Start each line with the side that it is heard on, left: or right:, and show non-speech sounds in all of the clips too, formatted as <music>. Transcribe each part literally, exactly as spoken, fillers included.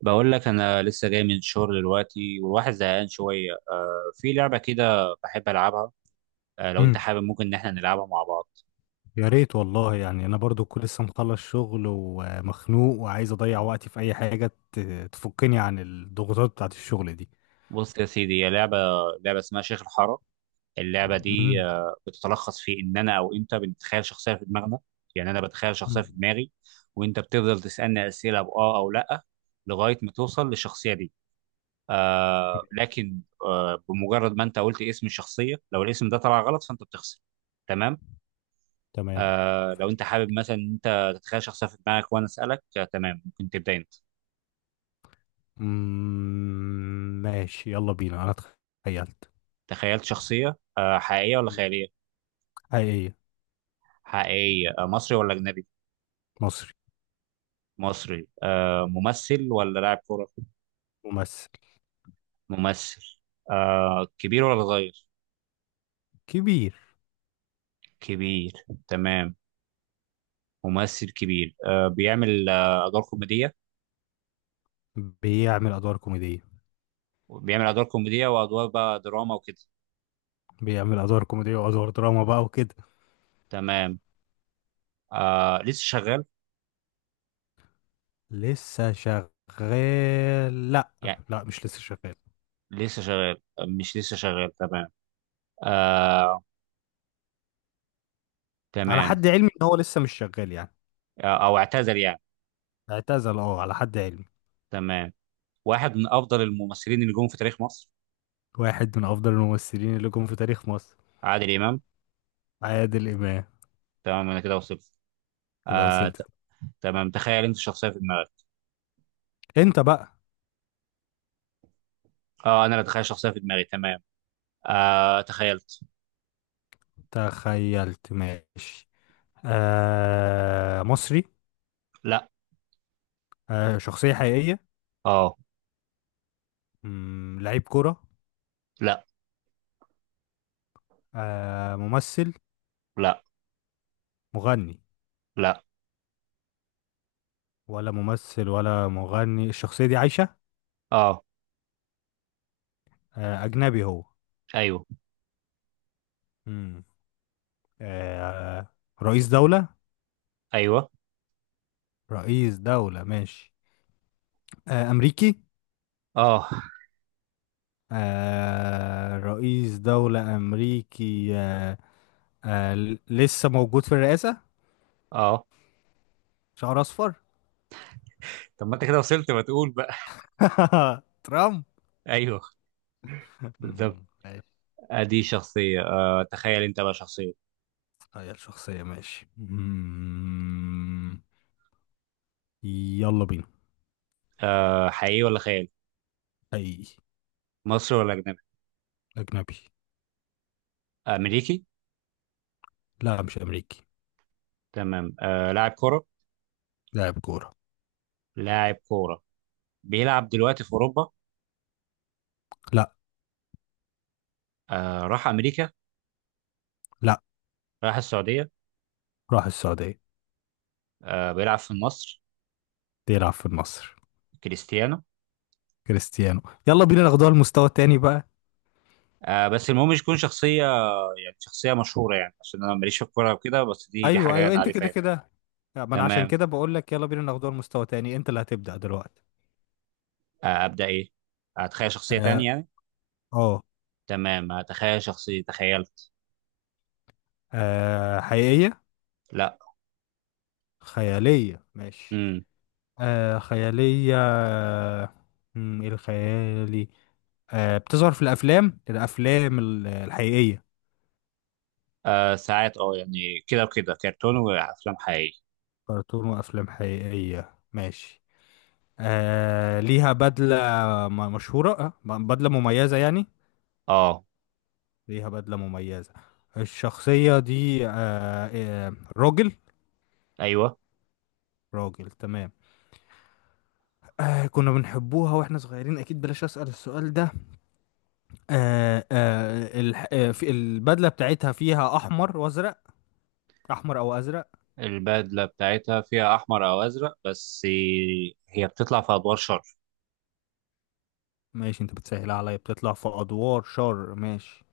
right: بقول لك انا لسه جاي من الشغل دلوقتي والواحد زهقان شويه، آه في لعبه كده بحب العبها. آه لو انت
left: امم
right: حابب ممكن ان احنا نلعبها مع بعض.
left: يا ريت والله، يعني انا برضو كنت لسه مخلص شغل ومخنوق وعايز اضيع وقتي في اي حاجه ت- تفكني عن الضغوطات بتاعت الشغل دي.
right: بص يا سيدي، هي لعبه لعبه اسمها شيخ الحاره. اللعبه دي
left: امم
right: آه بتتلخص في ان انا او انت بنتخيل شخصيه في دماغنا. يعني انا بتخيل شخصيه في
left: امم
right: دماغي، وانت بتفضل تسالني اسئله باه او لا لغايه ما توصل للشخصيه دي. آه
left: ماشي.
right: لكن آه بمجرد ما انت قلت اسم الشخصيه، لو الاسم ده طلع غلط فانت بتخسر. تمام.
left: تمام.
right: آه لو انت حابب مثلا إن انت تتخيل شخصيه في دماغك وانا اسالك، آه تمام، ممكن تبدا انت.
left: امم ماشي، يلا بينا، انا تخيلت.
right: تخيلت شخصيه، آه حقيقيه ولا
left: مم.
right: خياليه؟
left: حقيقيه.
right: حقيقيه، آه مصري ولا اجنبي؟
left: مصري.
right: مصري، آه ممثل ولا لاعب كوره؟
left: ممثل
right: ممثل. آه كبير ولا صغير؟
left: كبير.
right: كبير. تمام. ممثل كبير، آه بيعمل آه ادوار كوميديه.
left: بيعمل ادوار كوميديه.
right: بيعمل ادوار كوميديه وادوار بقى دراما وكده.
left: بيعمل ادوار كوميديه وادوار دراما بقى وكده.
right: تمام. آه لسه شغال؟
left: لسه شغال، لا.
right: يعني
left: لا، مش لسه شغال.
right: لسه شغال، آه، مش لسه شغال؟ تمام. آه.
left: على
right: تمام.
left: حد علمي ان هو لسه مش شغال يعني.
right: آه، او اعتذر يعني.
left: اعتزل، اه، على حد علمي.
right: تمام. واحد من افضل الممثلين اللي جم في تاريخ مصر.
left: واحد من افضل الممثلين اللي جم في تاريخ مصر.
right: عادل امام.
left: عادل امام.
right: تمام، انا كده وصلت.
left: كده
right: آه
left: وصلت.
right: ت... تمام، تخيل انت شخصيه في دماغك.
left: انت بقى.
right: اه، انا اللي اتخيل شخصيه في دماغي. تمام. آه تخيلت.
left: تخيلت ماشي. آه مصري.
right: لا.
left: آه شخصية حقيقية.
right: اه.
left: مم، لعيب كرة.
right: لا،
left: آه ممثل.
right: لا،
left: مغني.
right: لا.
left: ولا ممثل ولا مغني، الشخصية دي عايشة.
right: اه.
left: آه أجنبي هو.
right: ايوه.
left: مم. آه رئيس دولة.
right: ايوه.
left: رئيس دولة ماشي. آه أمريكي.
right: اه.
left: آه رئيس دولة أمريكي. آه آه ل- لسه موجود في الرئاسة.
right: اه.
left: شعر أصفر.
right: طب ما انت كده وصلت، ما تقول بقى.
left: <laughs> ترامب.
right: <laughs> ايوه. بالظبط.
left: مم، ماشي.
right: ادي شخصيه. آه تخيل انت بقى شخصيه.
left: تغير شخصية ماشي. مم، يلا بينا.
right: آه حقيقي ولا خيال؟
left: أي.
right: مصري ولا اجنبي؟
left: أجنبي.
right: امريكي؟
left: لا، مش أمريكي.
right: تمام. آه لاعب كره.
left: لاعب كورة.
right: لاعب كوره. بيلعب دلوقتي في اوروبا؟
left: لا،
right: آه راح امريكا؟
left: لا،
right: راح السعوديه.
left: راح السعودية.
right: آه بيلعب في النصر.
left: بيلعب في النصر.
right: كريستيانو.
left: كريستيانو. يلا بينا ناخدوها المستوى التاني بقى.
right: آه بس المهم مش يكون شخصيه، يعني شخصيه مشهوره يعني، عشان انا ماليش في الكوره وكده، بس دي دي
left: أيوه،
right: حاجه
left: أيوه،
right: انا
left: أنت
right: عارفها
left: كده
right: يعني.
left: كده. لا، ما أنا عشان
right: تمام.
left: كده بقول لك يلا بينا ناخدوها المستوى التاني، أنت اللي هتبدأ دلوقتي.
right: آه ابدا ايه؟ اتخيل شخصيه
left: اه.
right: تانية يعني.
left: آه،
right: تمام، اتخيل شخصيه. تخيلت.
left: آه حقيقية.
right: لا.
left: خيالية ماشي.
right: امم
left: آه خيالية. آه، مم، إيه الخيالي. آه بتظهر في الأفلام، الأفلام ال- الحقيقية.
right: آه ساعات، اه يعني كده وكده، كرتون وافلام حقيقيه.
left: كرتون وأفلام حقيقية ماشي. آه ليها بدلة. م- مشهورة، آه ب- بدلة مميزة يعني.
right: اه.
left: ليها بدلة مميزة. الشخصية دي آه آه راجل.
right: ايوه.
left: راجل تمام. آه كنا بنحبوها واحنا صغيرين، أكيد بلاش أسأل السؤال ده. آه آه الح... آه في البدله بتاعتها فيها احمر وازرق. احمر او ازرق.
right: البدله بتاعتها فيها احمر او ازرق بس. هي بتطلع في ادوار شر.
left: ماشي، انت بتسهل عليا، بتطلع في ادوار شر ماشي.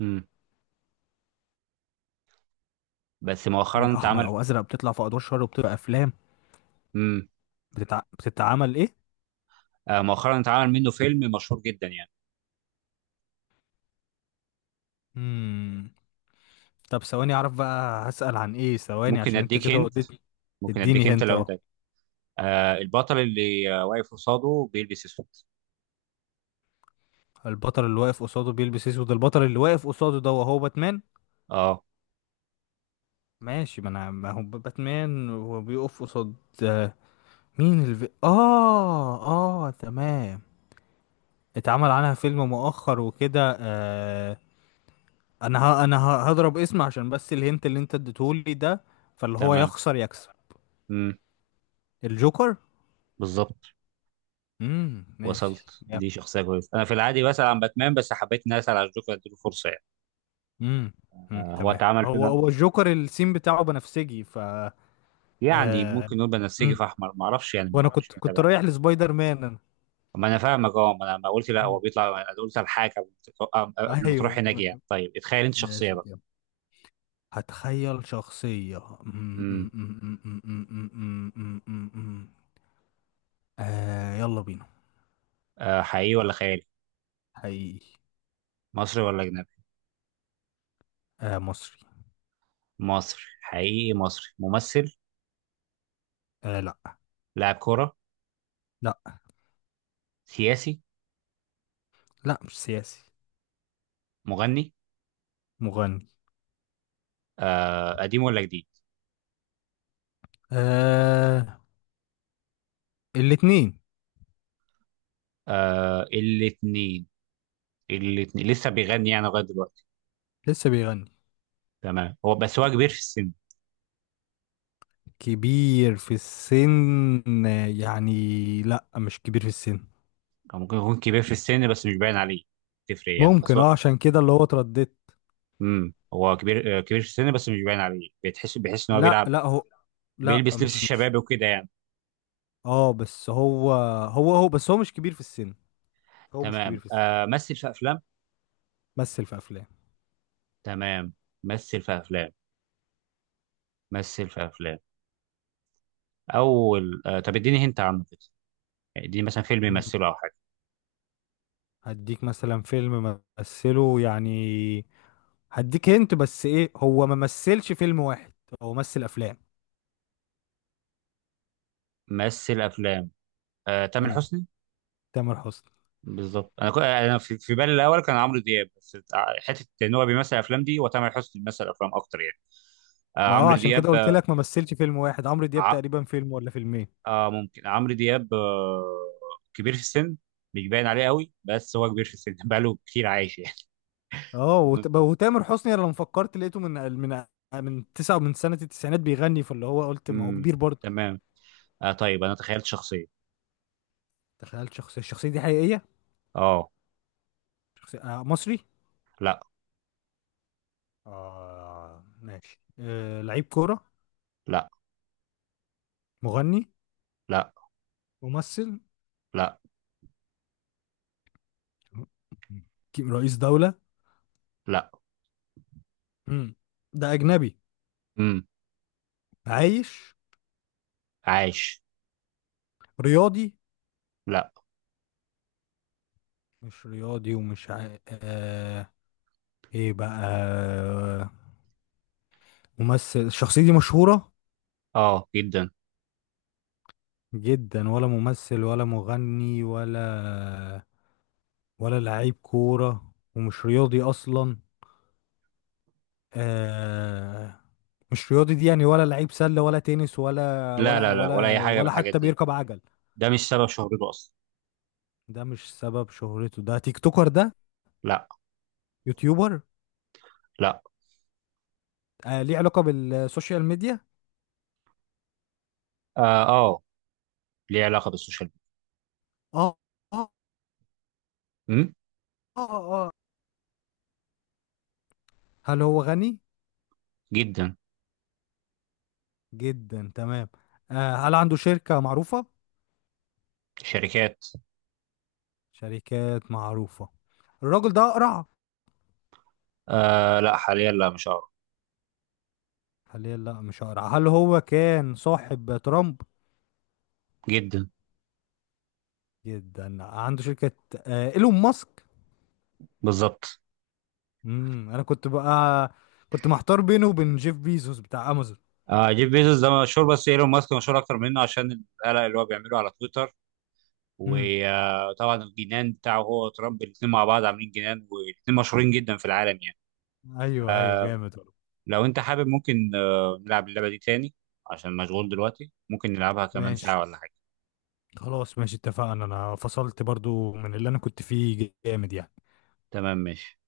right: امم بس
left: مم،
right: مؤخرا
left: احمر
right: اتعمل.
left: او ازرق، بتطلع في ادوار شر وبتبقى افلام.
right: مم.
left: بتتع... بتتعمل ايه.
right: آه، مؤخرا اتعمل منه فيلم مشهور جدا يعني.
left: مم. طب ثواني اعرف بقى هسأل عن ايه، ثواني
right: ممكن
left: عشان انت
right: اديك
left: كده
right: هنت.
left: وديتني.
right: ممكن
left: اديني
right: اديك هنت
left: هنت،
right: لو
left: اه
right: انت. آه البطل اللي آه، واقف قصاده بيلبس اسود.
left: البطل اللي واقف قصاده بيلبس اسود. البطل اللي واقف قصاده ده وهو باتمان.
right: اه.
left: ماشي، ما انا ما هو باتمان وبيقف قصاد. آه، مين الف... اه اه تمام. اتعمل عنها فيلم مؤخر وكده. آه انا ه... انا ه... هضرب اسم عشان بس الهنت اللي انت اديتهولي ده، فاللي هو
right: تمام.
left: يخسر يكسب.
right: امم.
left: الجوكر.
right: بالظبط،
left: امم ماشي
right: وصلت.
left: يب.
right: دي شخصيه كويسه، انا في العادي بسال عن باتمان بس حبيت اني اسال على الجوكر، اديله فرصه يعني.
left: امم أمم،
right: آه هو
left: تمام
right: اتعمل
left: هو
right: فيلم،
left: هو الجوكر، السين بتاعه بنفسجي ف
right: يعني
left: آه...
right: ممكن نقول بنفسجي
left: أمم،
right: في احمر، ما اعرفش يعني،
left: وانا
right: ما- مش
left: كنت كنت
right: متابع.
left: رايح لسبايدر مان انا.
right: ما انا فاهمك. اه ما انا ما قلت لا هو
left: أمم،
right: بيطلع، انا قلت الحاجه قبل ما تروح، قبل ما تروح
left: ايوه.
right: هناك يعني. طيب اتخيل انت شخصيه
left: ماشي
right: بقى.
left: كده. هتخيل شخصية. أمم، أمم،
right: امم
left: أمم، أمم، أمم، أمم، أمم، أمم، أمم. آه يلا بينا.
right: آه حقيقي ولا خيالي؟
left: حقيقي.
right: مصري ولا اجنبي؟
left: آه مصري.
right: مصري حقيقي، مصري ممثل؟
left: آه لا.
right: لاعب كرة؟
left: لا،
right: سياسي؟
left: لا، مش سياسي.
right: مغني؟
left: مغني.
right: آه قديم ولا جديد؟
left: آه الاتنين.
right: آه الاثنين؟ الاثنين لسه بيغني يعني لغاية دلوقتي؟
left: لسه بيغني.
right: تمام. هو، بس هو كبير في السن.
left: كبير في السن، آه، يعني. لا، مش كبير في السن.
right: أو ممكن يكون كبير في السن بس مش باين عليه. تفرق يعني، بس
left: ممكن،
right: هو،
left: اه عشان كده اللي هو اترددت.
right: امم هو كبير آه، كبير في السن بس مش باين عليه. بتحس بيحس ان هو
left: لا،
right: بيلعب،
left: لا هو. لا،
right: بيلبس لبس
left: مش مش.
right: الشباب وكده يعني.
left: اه، بس هو هو هو بس هو مش كبير في السن. هو مش كبير
right: تمام.
left: في السن.
right: آه مثل في افلام.
left: مثل في افلام.
right: تمام. مثل في افلام. مثل في افلام. اول آه طب اديني هنت عنه كده، يعني اديني مثلا فيلم
left: مم.
right: يمثله او حاجة.
left: هديك مثلا فيلم مثله يعني. هديك هنت بس ايه، هو ما مثلش فيلم واحد. هو مثل افلام.
right: ممثل افلام. آه، تامر
left: مم.
right: حسني.
left: تامر حسني.
right: بالظبط. انا كو... انا في في بالي الاول كان عمرو دياب، بس ع- حته ان هو بيمثل افلام دي وتامر حسني بيمثل افلام اكتر يعني. آه،
left: ما اه
right: عمرو
left: عشان
right: دياب،
left: كده قلت
right: آه،
left: لك ما مثلش فيلم واحد، عمرو دياب
right: ع...
left: تقريبا فيلم ولا فيلمين.
right: آه ممكن عمرو دياب، آه كبير في السن، مش باين عليه قوي بس هو كبير في السن. <laughs> بقاله كتير عايش يعني.
left: اه
right: <laughs> المهم.
left: وت- وتامر حسني، انا لما فكرت لقيته من من من تسعة من سنة التسعينات بيغني، فاللي هو قلت ما هو
right: امم.
left: كبير برضه.
right: تمام. آه طيب انا تخيلت شخصيه.
left: تخيل شخصية، الشخصية دي حقيقية.
right: اه.
left: شخصية. آه مصري.
right: لا،
left: اه ماشي. آه لعيب كورة.
right: لا،
left: مغني.
right: لا،
left: ممثل.
right: لا،
left: ك- رئيس دولة.
right: لا.
left: مم. ده أجنبي.
right: امم.
left: عايش.
right: عايش.
left: رياضي.
right: لا.
left: مش رياضي ومش عا... آه... ايه بقى. ممثل، الشخصية دي مشهورة.
right: اه، جدا.
left: جدا، ولا ممثل ولا مغني ولا، ولا لعيب كورة ومش رياضي أصلا. آه مش رياضي دي يعني، ولا لعيب سلة ولا تنس ولا
right: لا،
left: ولا
right: لا، لا، ولا اي
left: ولا
right: حاجه من
left: ولا
right: الحاجات
left: حتى
right: دي.
left: بيركب عجل.
right: ده مش سبب شهرته اصلا.
left: ده مش سبب شهرته، ده تيك توكر ده.
right: لا.
left: يوتيوبر.
right: لا.
left: آه ليه علاقة بالسوشيال ميديا.
right: اه. آه، ليه علاقة بالسوشيال
left: اه، اه،
right: ميديا. أمم،
left: اه، اه. هل هو غني؟
right: جدا.
left: جدا تمام. آه هل عنده شركة معروفة؟
right: شركات.
left: شركات معروفة. الراجل ده أقرع.
right: آه لا، حاليا لا، مش أعرف.
left: حاليا لا، مش هقرا، هل هو كان صاحب ترامب.
right: جدا.
left: جدا، عنده شركة. آه ايلون ماسك.
right: بالظبط.
left: امم انا كنت بقى كنت محتار بينه وبين جيف بيزوس بتاع امازون.
right: آه جيف بيزوس ده مشهور بس ايلون ماسك مشهور اكتر منه عشان القلق اللي هو بيعمله على تويتر،
left: امم
right: وطبعا الجنان بتاعه هو وترامب، الاثنين مع بعض عاملين جنان، والاثنين مشهورين جدا في العالم يعني.
left: ايوه، ايوه، جامد والله.
right: لو انت حابب ممكن آه نلعب اللعبة دي تاني. عشان مشغول دلوقتي ممكن نلعبها كمان
left: ماشي.
right: ساعة ولا حاجة.
left: خلاص ماشي، اتفقنا، انا فصلت برضو من اللي انا كنت فيه جامد يعني.
right: تمام ماشي.